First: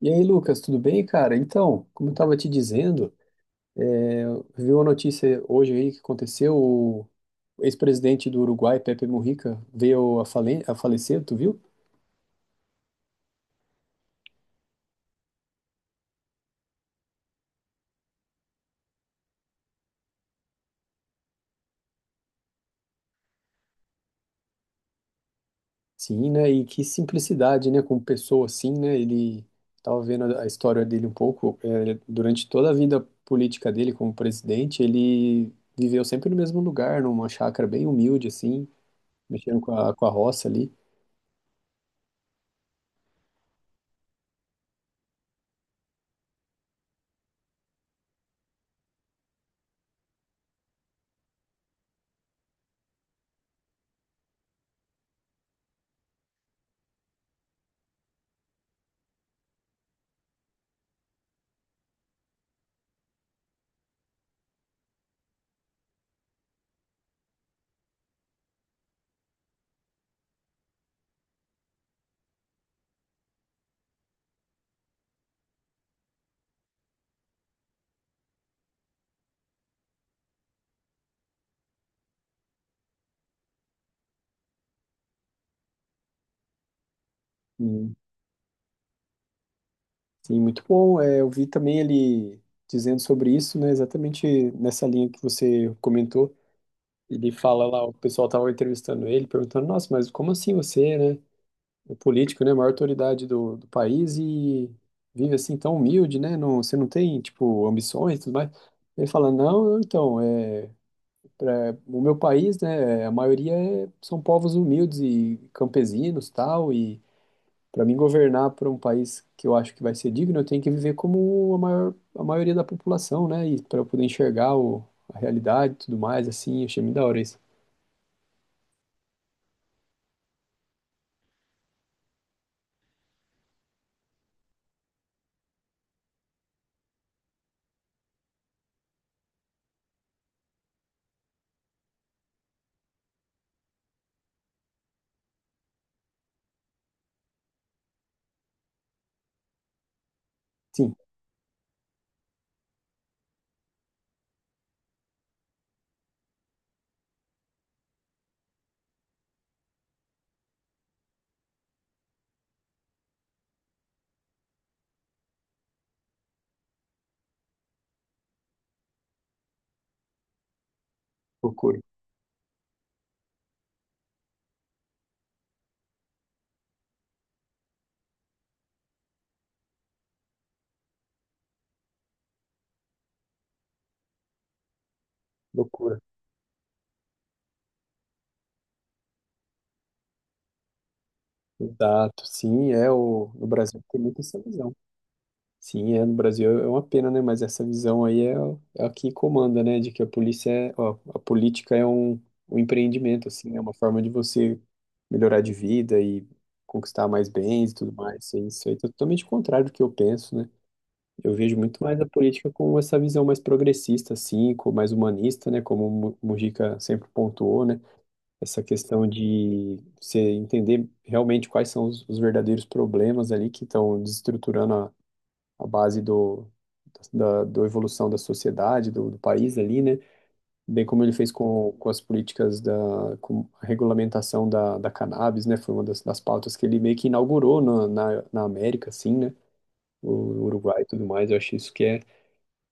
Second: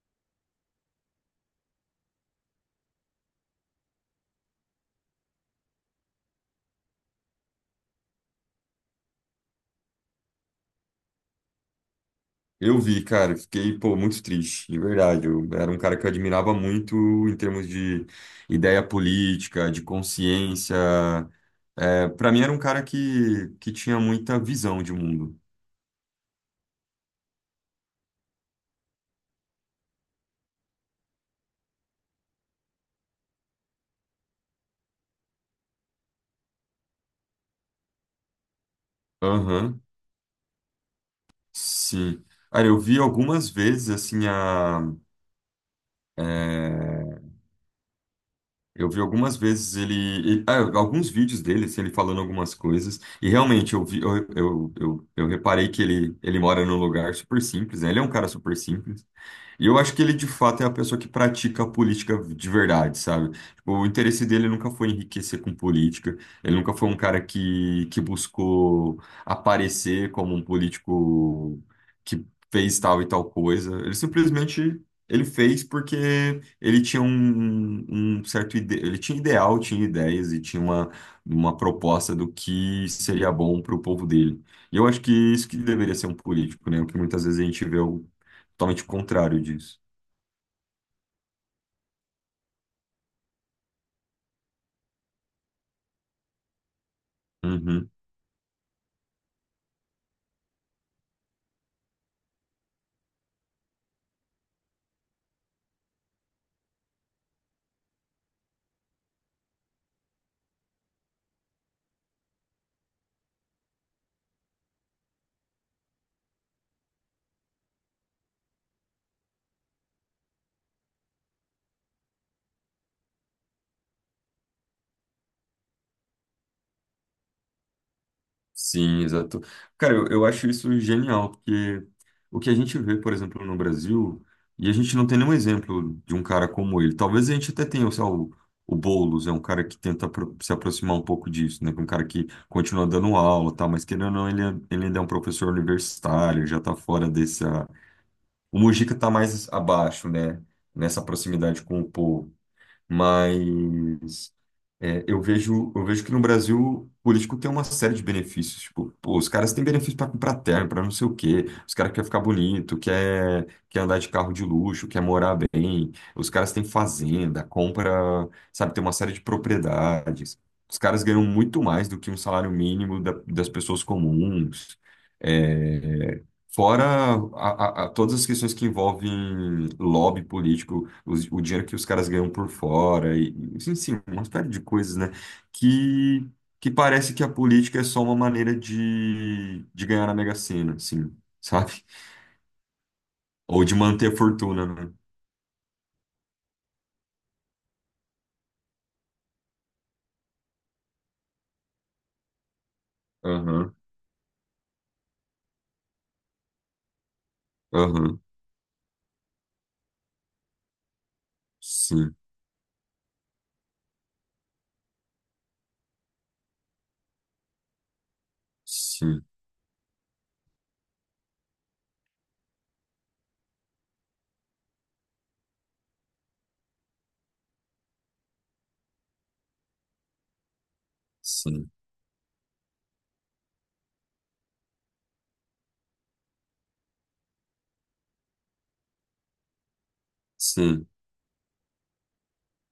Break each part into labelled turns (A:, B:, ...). A: E aí, Lucas, tudo bem, cara? Então, como eu estava te dizendo, viu uma notícia hoje aí que aconteceu, o ex-presidente do Uruguai, Pepe Mujica, veio a falecer, tu viu?
B: Eu vi, cara, eu fiquei, pô, muito triste, de verdade. Eu era um cara que eu admirava muito em termos de ideia política, de consciência. Para mim era um cara que tinha muita visão de mundo.
A: Sim, né? E que simplicidade, né? Como pessoa assim, né? Ele estava vendo a história dele um pouco, durante toda a vida política dele como presidente, ele viveu sempre no mesmo lugar, numa chácara bem humilde, assim, mexendo com
B: Aham,
A: a, com a roça ali.
B: sim. Cara, eu vi algumas vezes, assim, é, eu vi algumas vezes alguns vídeos dele, assim, ele falando algumas coisas, e realmente eu vi, eu reparei que ele mora num lugar super simples, né? Ele é um cara super simples. E eu acho que ele, de fato, é a pessoa que pratica a política de verdade, sabe? Tipo, o interesse dele nunca foi enriquecer com política, ele nunca foi um cara que buscou aparecer como um político que fez tal e tal coisa. Ele simplesmente ele fez porque ele tinha um certo ele tinha ideal, tinha ideias e tinha uma proposta do que seria bom para o povo dele. E eu acho que isso que deveria ser um político, né? O que muitas vezes a gente vê totalmente contrário disso.
A: Sim, muito bom. É, eu vi também ele dizendo sobre isso, né, exatamente nessa linha que você comentou. Ele fala lá,
B: Uhum.
A: o pessoal estava entrevistando ele, perguntando, nossa, mas como assim você, né, é político, né, a maior autoridade do país e vive assim tão humilde, né, não, você não tem, tipo, ambições e tudo mais. Ele fala, não, não, então, o meu país, né, a maioria são povos humildes e campesinos, tal, e para mim governar para um país que eu acho que vai ser digno, eu tenho que viver como a maioria da população, né? E para eu poder enxergar a realidade e tudo mais, assim, achei muito da hora isso.
B: Sim, exato. Cara, eu acho isso genial, porque o que a gente vê, por exemplo, no Brasil, e a gente não tem nenhum exemplo de um cara como ele. Talvez a gente até tenha, sei lá, o Boulos, é um cara que tenta se aproximar um pouco disso, né? é Um cara que continua dando aula, e tal, mas querendo ou não, ele ainda é um professor universitário, já tá fora dessa. O Mujica tá mais abaixo, né?
A: Sim,
B: Nessa proximidade com o povo. Mas. É, eu vejo que no Brasil o político tem uma série de benefícios. Tipo, pô, os caras têm benefício para comprar terno, para não sei o quê. Os caras querem ficar bonito, quer andar de carro de luxo, quer morar bem. Os caras têm fazenda, compra, sabe, tem uma série de propriedades. Os caras ganham muito
A: loucura,
B: mais do que um salário mínimo das pessoas comuns. é, Fora a, todas as questões que envolvem lobby político, o dinheiro que os caras ganham por fora, e, enfim, uma série de coisas, né?
A: loucura.
B: Que, que parece que a política é só uma maneira de ganhar na Mega Sena, assim, sabe?
A: Exato, sim, no
B: Ou de
A: Brasil tem
B: manter a
A: muito essa
B: fortuna,
A: visão.
B: né?
A: Sim, no Brasil é uma pena, né? Mas essa visão aí é a que comanda, né? De que a polícia é, ó, a política é um empreendimento, assim, é uma
B: Aham,
A: forma de você melhorar de vida e conquistar mais bens e tudo mais.
B: aham.
A: Isso aí é totalmente contrário do que eu penso, né? Eu vejo muito mais a
B: Sim,
A: política com essa visão mais progressista, assim, com mais humanista, né? Como o Mujica sempre pontuou, né? Essa questão
B: sim,
A: de você entender realmente quais são os verdadeiros problemas ali que estão desestruturando a base da evolução da sociedade, do país ali, né? Bem como ele fez
B: sim,
A: com as políticas da com a regulamentação da cannabis, né? Foi uma das pautas que ele meio que inaugurou na América, assim, né? O Uruguai e
B: sim.
A: tudo mais. Eu acho isso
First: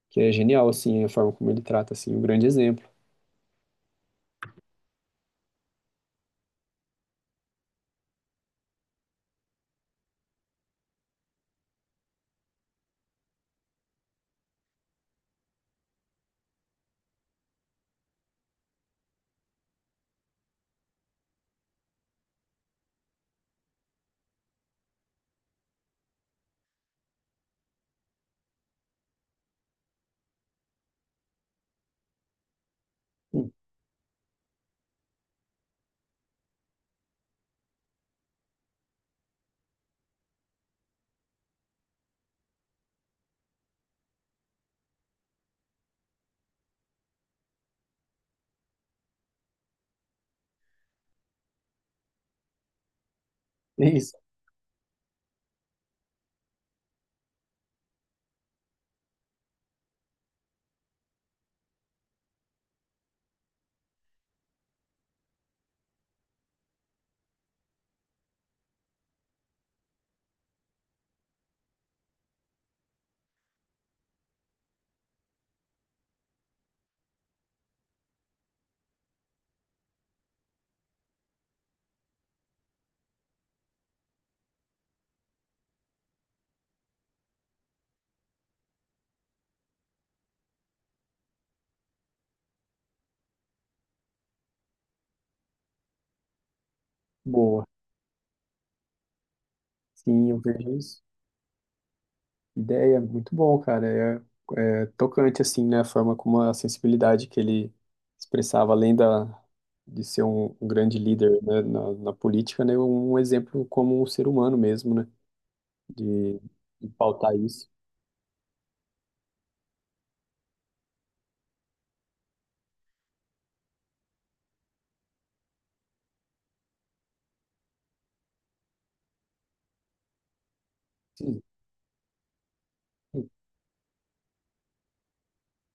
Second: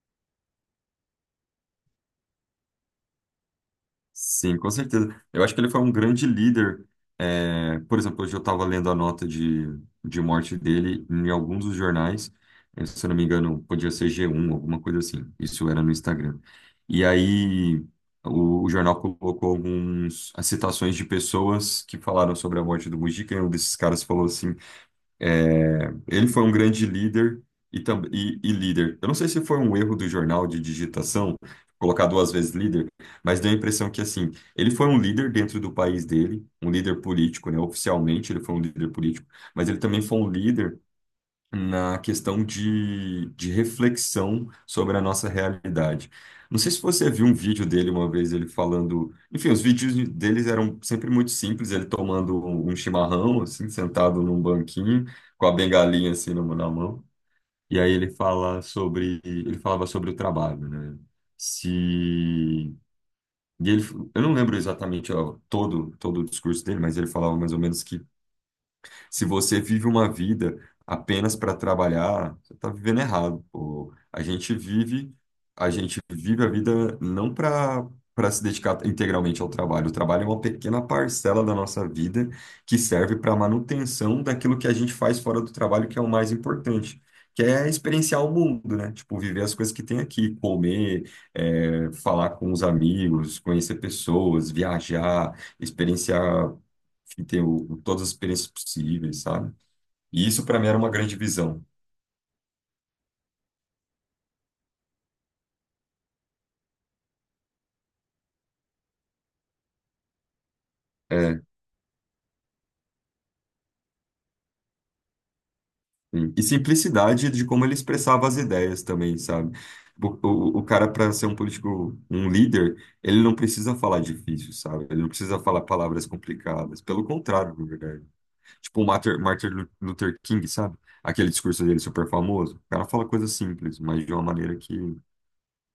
A: que é genial, assim, a forma como ele trata, assim, um grande exemplo.
B: Sim, com certeza. Eu acho que ele foi um grande líder. É, por exemplo, hoje eu estava lendo a nota de morte dele em alguns dos jornais. Se eu não me engano, podia ser G1, alguma coisa assim. Isso era no Instagram. E aí o jornal colocou algumas as citações de pessoas que falaram sobre a morte do Mujica. E um desses caras falou assim ele foi um grande líder e, e líder. Eu não sei se foi um erro do jornal de digitação, colocar duas vezes líder, mas
A: Hum.
B: deu a impressão que, assim, ele foi um líder dentro do país dele, um líder político, né? Oficialmente ele foi um líder político, mas ele também foi um líder na questão de reflexão sobre a nossa realidade. Não sei se você viu um vídeo dele uma vez, ele falando. Enfim, os vídeos deles eram sempre muito simples, ele tomando um chimarrão, assim,
A: É isso.
B: sentado num banquinho, com a bengalinha assim na mão. E aí ele fala sobre. Ele falava sobre o trabalho, né? Se. E ele, eu não lembro exatamente ó, todo o discurso dele, mas ele falava mais ou menos que se você vive uma vida apenas para trabalhar, você está vivendo errado, pô. A gente vive a vida não para se dedicar integralmente ao trabalho. O trabalho é uma pequena parcela da nossa vida que serve para a manutenção daquilo que a gente faz fora do trabalho, que é o mais importante. Que é experienciar o mundo, né? Tipo, viver as coisas que tem aqui, comer, falar com os amigos, conhecer pessoas, viajar, experienciar que tem
A: Boa.
B: todas as experiências possíveis, sabe? E
A: Sim, eu
B: isso para mim
A: vejo
B: era uma
A: isso.
B: grande visão.
A: Ideia, muito bom, cara. É tocante, assim, né? A forma como a sensibilidade que ele expressava, além de ser um grande
B: É,
A: líder, né, na política, né? Um exemplo como um ser humano mesmo, né?
B: sim.
A: De,
B: E
A: de
B: simplicidade
A: pautar
B: de como
A: isso.
B: ele expressava as ideias também, sabe? O cara, para ser um político, um líder, ele não precisa falar difícil, sabe? Ele não precisa falar palavras complicadas. Pelo contrário, na verdade. Tipo o Martin, Luther King, sabe? Aquele
A: Sim.
B: discurso dele super famoso. O cara fala coisas simples, mas de uma maneira que.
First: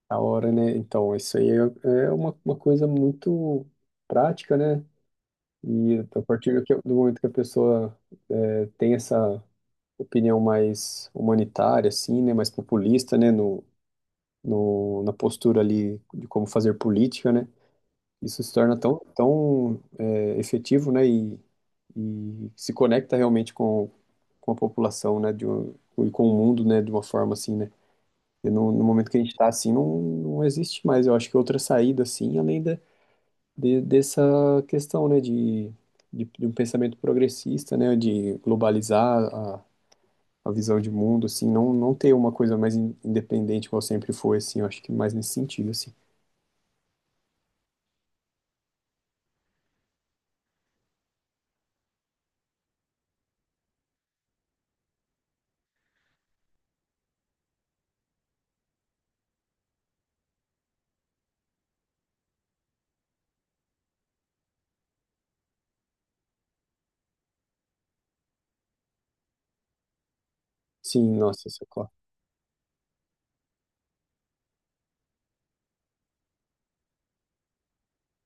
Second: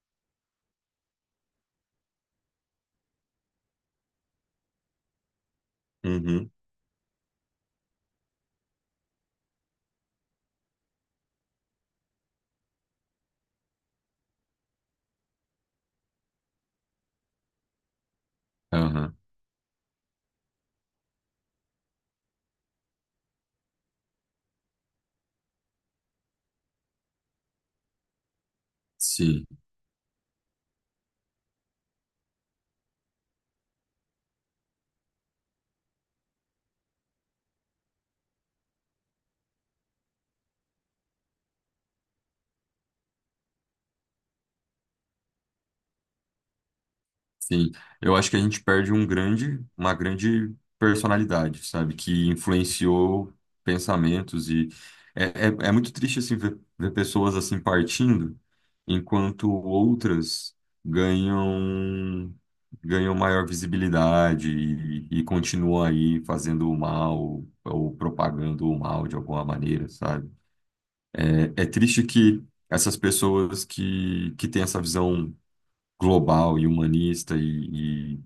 A: A hora, né? Então, isso aí é uma coisa muito prática, né? E a
B: Uhum.
A: partir do momento que a pessoa tem essa opinião mais humanitária, assim, né? Mais populista, né? No, no, na postura ali de como fazer política, né? Isso se torna tão,
B: Aham.
A: tão efetivo, né? E se conecta realmente com a população, né? De um, e com o mundo, né? De uma forma assim, né? E no momento que a gente
B: Sim.
A: está assim, não, não existe mais. Eu acho que outra saída, assim, além dessa questão, né? De um pensamento progressista, né? De globalizar a visão de mundo, assim, não, não ter uma coisa mais independente, como sempre foi, assim, eu acho que mais nesse sentido, assim.
B: Sim, eu acho que a gente perde uma grande personalidade, sabe? Que influenciou pensamentos e é muito triste assim ver pessoas assim partindo, enquanto outras ganham ganham maior visibilidade e continuam aí fazendo o mal ou propagando o mal de alguma maneira, sabe?
A: Sim, nossa, isso
B: É, é
A: é claro.
B: triste que essas pessoas que têm essa visão global e humanista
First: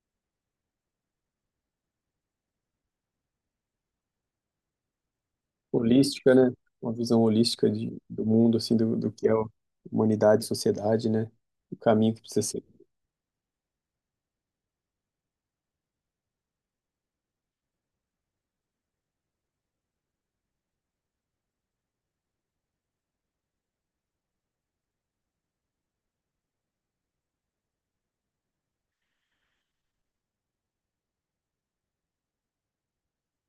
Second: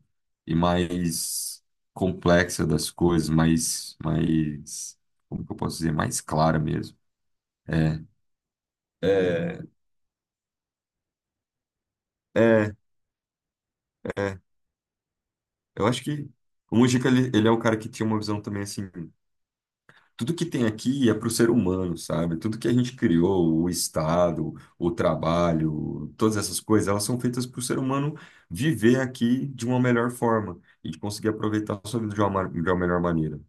B: e mais complexa das coisas, como que eu posso dizer, mais
A: Holística, né?
B: clara
A: Uma
B: mesmo.
A: visão holística de,
B: É,
A: do mundo, assim, do que é a
B: é,
A: humanidade, sociedade, né? O caminho que precisa ser.
B: é, é. Eu acho que o Mujica, ele é um cara que tinha uma visão também assim, tudo que tem aqui é para o ser humano, sabe? Tudo que a gente criou, o Estado, o trabalho, todas essas coisas, elas são feitas para o ser humano viver aqui de uma melhor forma e de conseguir aproveitar a sua vida de de uma melhor maneira.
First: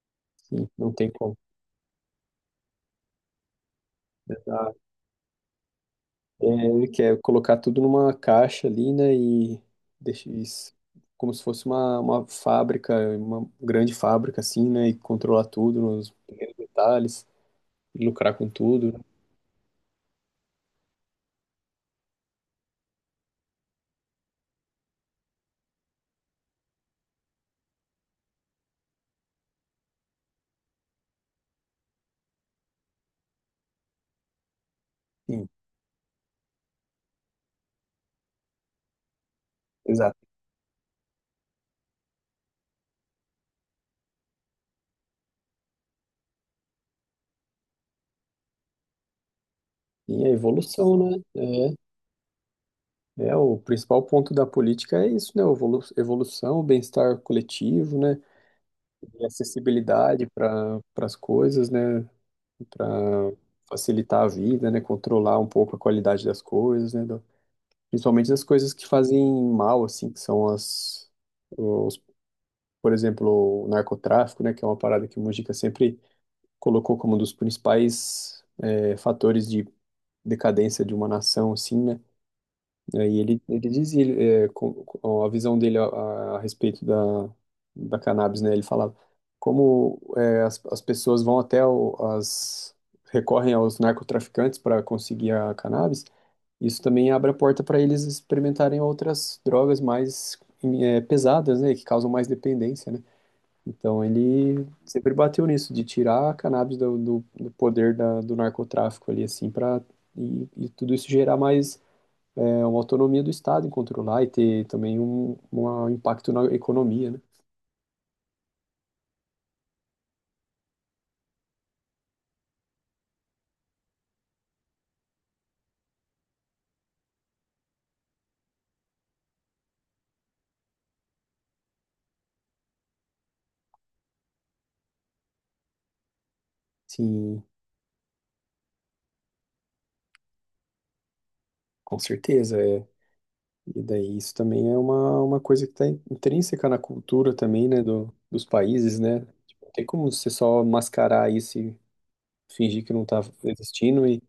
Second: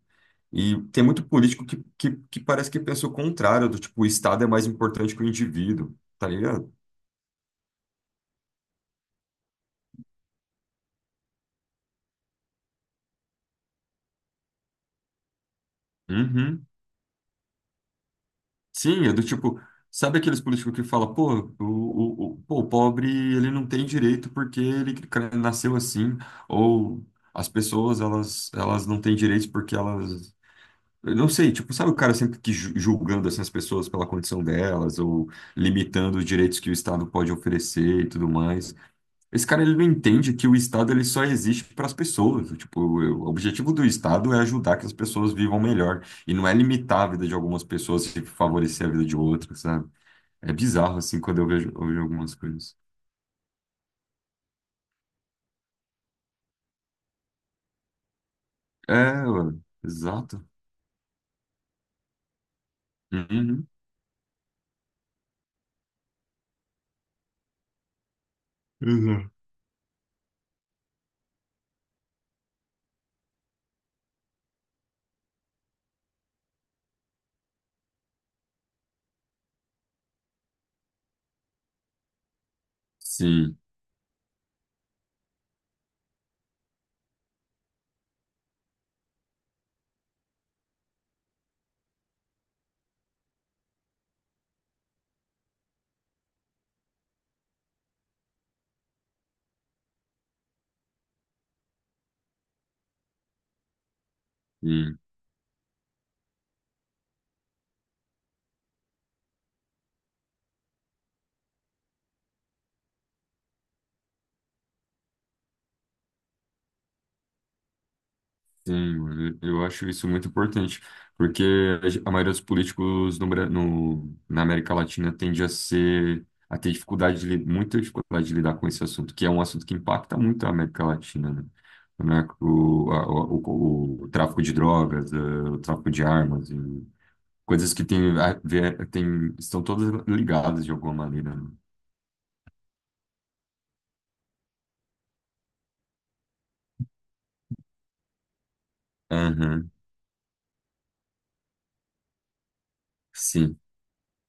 A: Sim,
B: E
A: não
B: tem
A: tem
B: muito
A: como.
B: político que parece que pensa o contrário, do tipo, o Estado é mais
A: Exato.
B: importante que o indivíduo, tá
A: É,
B: ligado?
A: ele quer colocar tudo numa caixa ali, né? E deixa isso como se fosse uma fábrica, uma grande fábrica, assim, né? E controlar tudo nos pequenos
B: Uhum.
A: detalhes, e lucrar com tudo, né?
B: Sim, é do tipo, sabe aqueles políticos que falam, pô, o pobre ele não tem direito porque ele nasceu assim, ou as pessoas elas não têm direitos porque elas. Eu não sei, tipo, sabe o cara sempre que julgando assim, as pessoas pela condição delas, ou
A: Sim,
B: limitando os direitos que o Estado pode oferecer e tudo mais. Esse cara ele não
A: exato.
B: entende que o Estado ele só existe para as pessoas. Tipo, o objetivo do Estado é ajudar que as pessoas vivam melhor e não é limitar a vida de algumas pessoas e favorecer a vida de outras, sabe?
A: E a
B: É bizarro
A: evolução, né?
B: assim quando
A: É,
B: eu vejo algumas coisas.
A: É, o principal ponto da política é isso, né? Evolução, bem-estar coletivo, né? E
B: É, ué,
A: acessibilidade
B: exato.
A: para as coisas, né? Para
B: Uhum.
A: facilitar a vida, né? Controlar um pouco a qualidade das coisas, né? Principalmente das coisas que fazem
B: Exato.
A: mal, assim, que são os, por exemplo, o narcotráfico, né? Que é uma parada que o Mujica sempre colocou como um dos principais fatores de decadência de uma nação, assim, né? E aí ele,
B: Sim,
A: ele dizia, com a visão dele a respeito da cannabis, né? Ele falava como é, as pessoas vão até recorrem aos narcotraficantes para conseguir a cannabis, isso também abre a porta para eles experimentarem outras drogas mais pesadas, né? Que causam mais dependência, né? Então ele
B: sim.
A: sempre bateu nisso, de tirar a cannabis do poder do narcotráfico ali, assim, para e tudo isso gerar mais uma autonomia do Estado em controlar e ter também um impacto na economia, né?
B: Sim, mano, eu acho isso muito importante, porque a maioria dos políticos na América Latina tende a ser, a ter dificuldade muita dificuldade de lidar com esse assunto, que é um assunto que impacta muito a América Latina, né? O, narco- o, a- o- o tráfico de drogas, o tráfico de armas, e
A: Sim,
B: coisas que tem, tem, estão todas ligadas de alguma maneira, né?
A: com certeza, é. E daí isso também é uma coisa que está intrínseca na cultura também, né, dos países, né? Tipo,
B: Aham,
A: não tem como você só mascarar isso e fingir que não está
B: sim.
A: existindo e,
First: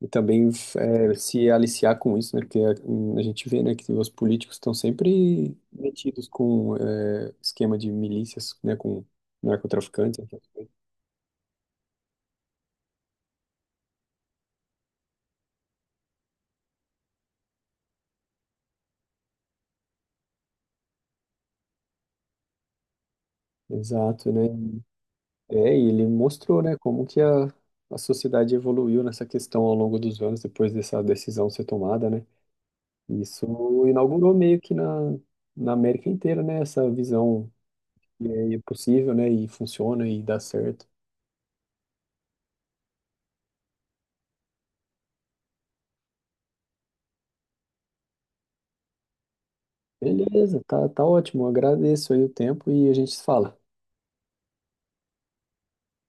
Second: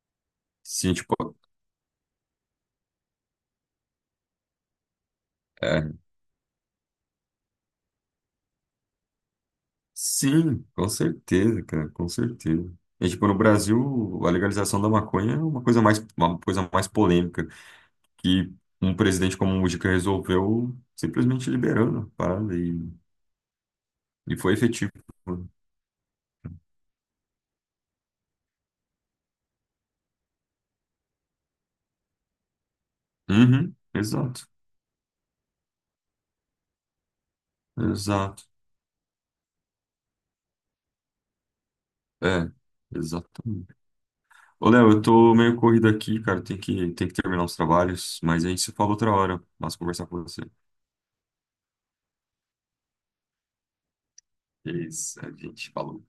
A: e também
B: Sim, tipo,
A: se aliciar com isso, né? Porque a gente vê, né, que os políticos estão sempre metidos com esquema de milícias, né, com narcotraficantes. Essas
B: sim,
A: coisas.
B: com certeza, cara, com certeza. É, tipo, no Brasil, a legalização da maconha é uma coisa mais polêmica, que um presidente como o Mujica resolveu simplesmente liberando a parada
A: Exato,
B: e
A: né?
B: foi efetivo.
A: É, e ele mostrou, né, como que a sociedade evoluiu nessa questão ao longo dos anos, depois dessa decisão ser tomada, né? E isso
B: Uhum,
A: inaugurou
B: exato,
A: meio que na América inteira, né, essa visão e
B: exato.
A: aí é possível, né, e funciona e dá certo.
B: É, exatamente. Ô, Léo, eu tô meio corrido aqui, cara, tem que terminar os trabalhos, mas a gente se fala outra hora. Mas conversar com você.
A: Beleza, tá, tá ótimo, agradeço aí o tempo e a gente se fala.
B: É isso, a gente falou.